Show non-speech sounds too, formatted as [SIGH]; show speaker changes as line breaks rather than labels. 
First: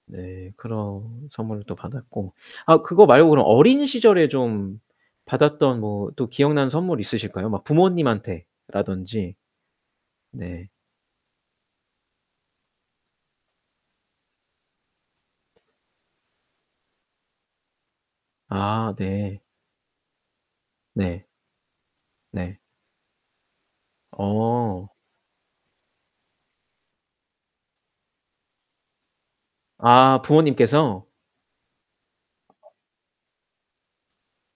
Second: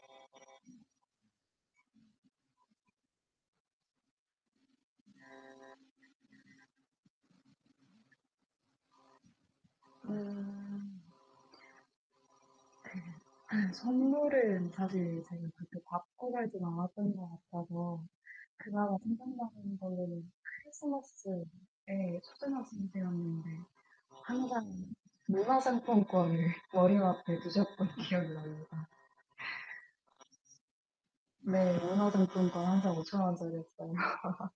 네. 그런 선물을 또 받았고. 아 그거 말고 그럼 어린 시절에 좀 받았던 뭐 또 기억나는 선물 있으실까요 막 부모님한테라던지? 네.
음. [LAUGHS] 선물은 사실 제가 그렇게 받고 살진 않았던 것 같아서
아
그나마
네.
생각나는 걸로는
네.
크리스마스에
네.
초등학생 때였는데 항상
어.
문화상품권을 머리맡에 두셨던 기억이 납니다. [LAUGHS]
아 부모님께서?
네. 문화상품권 항상 5,000 원짜리였어요. [LAUGHS]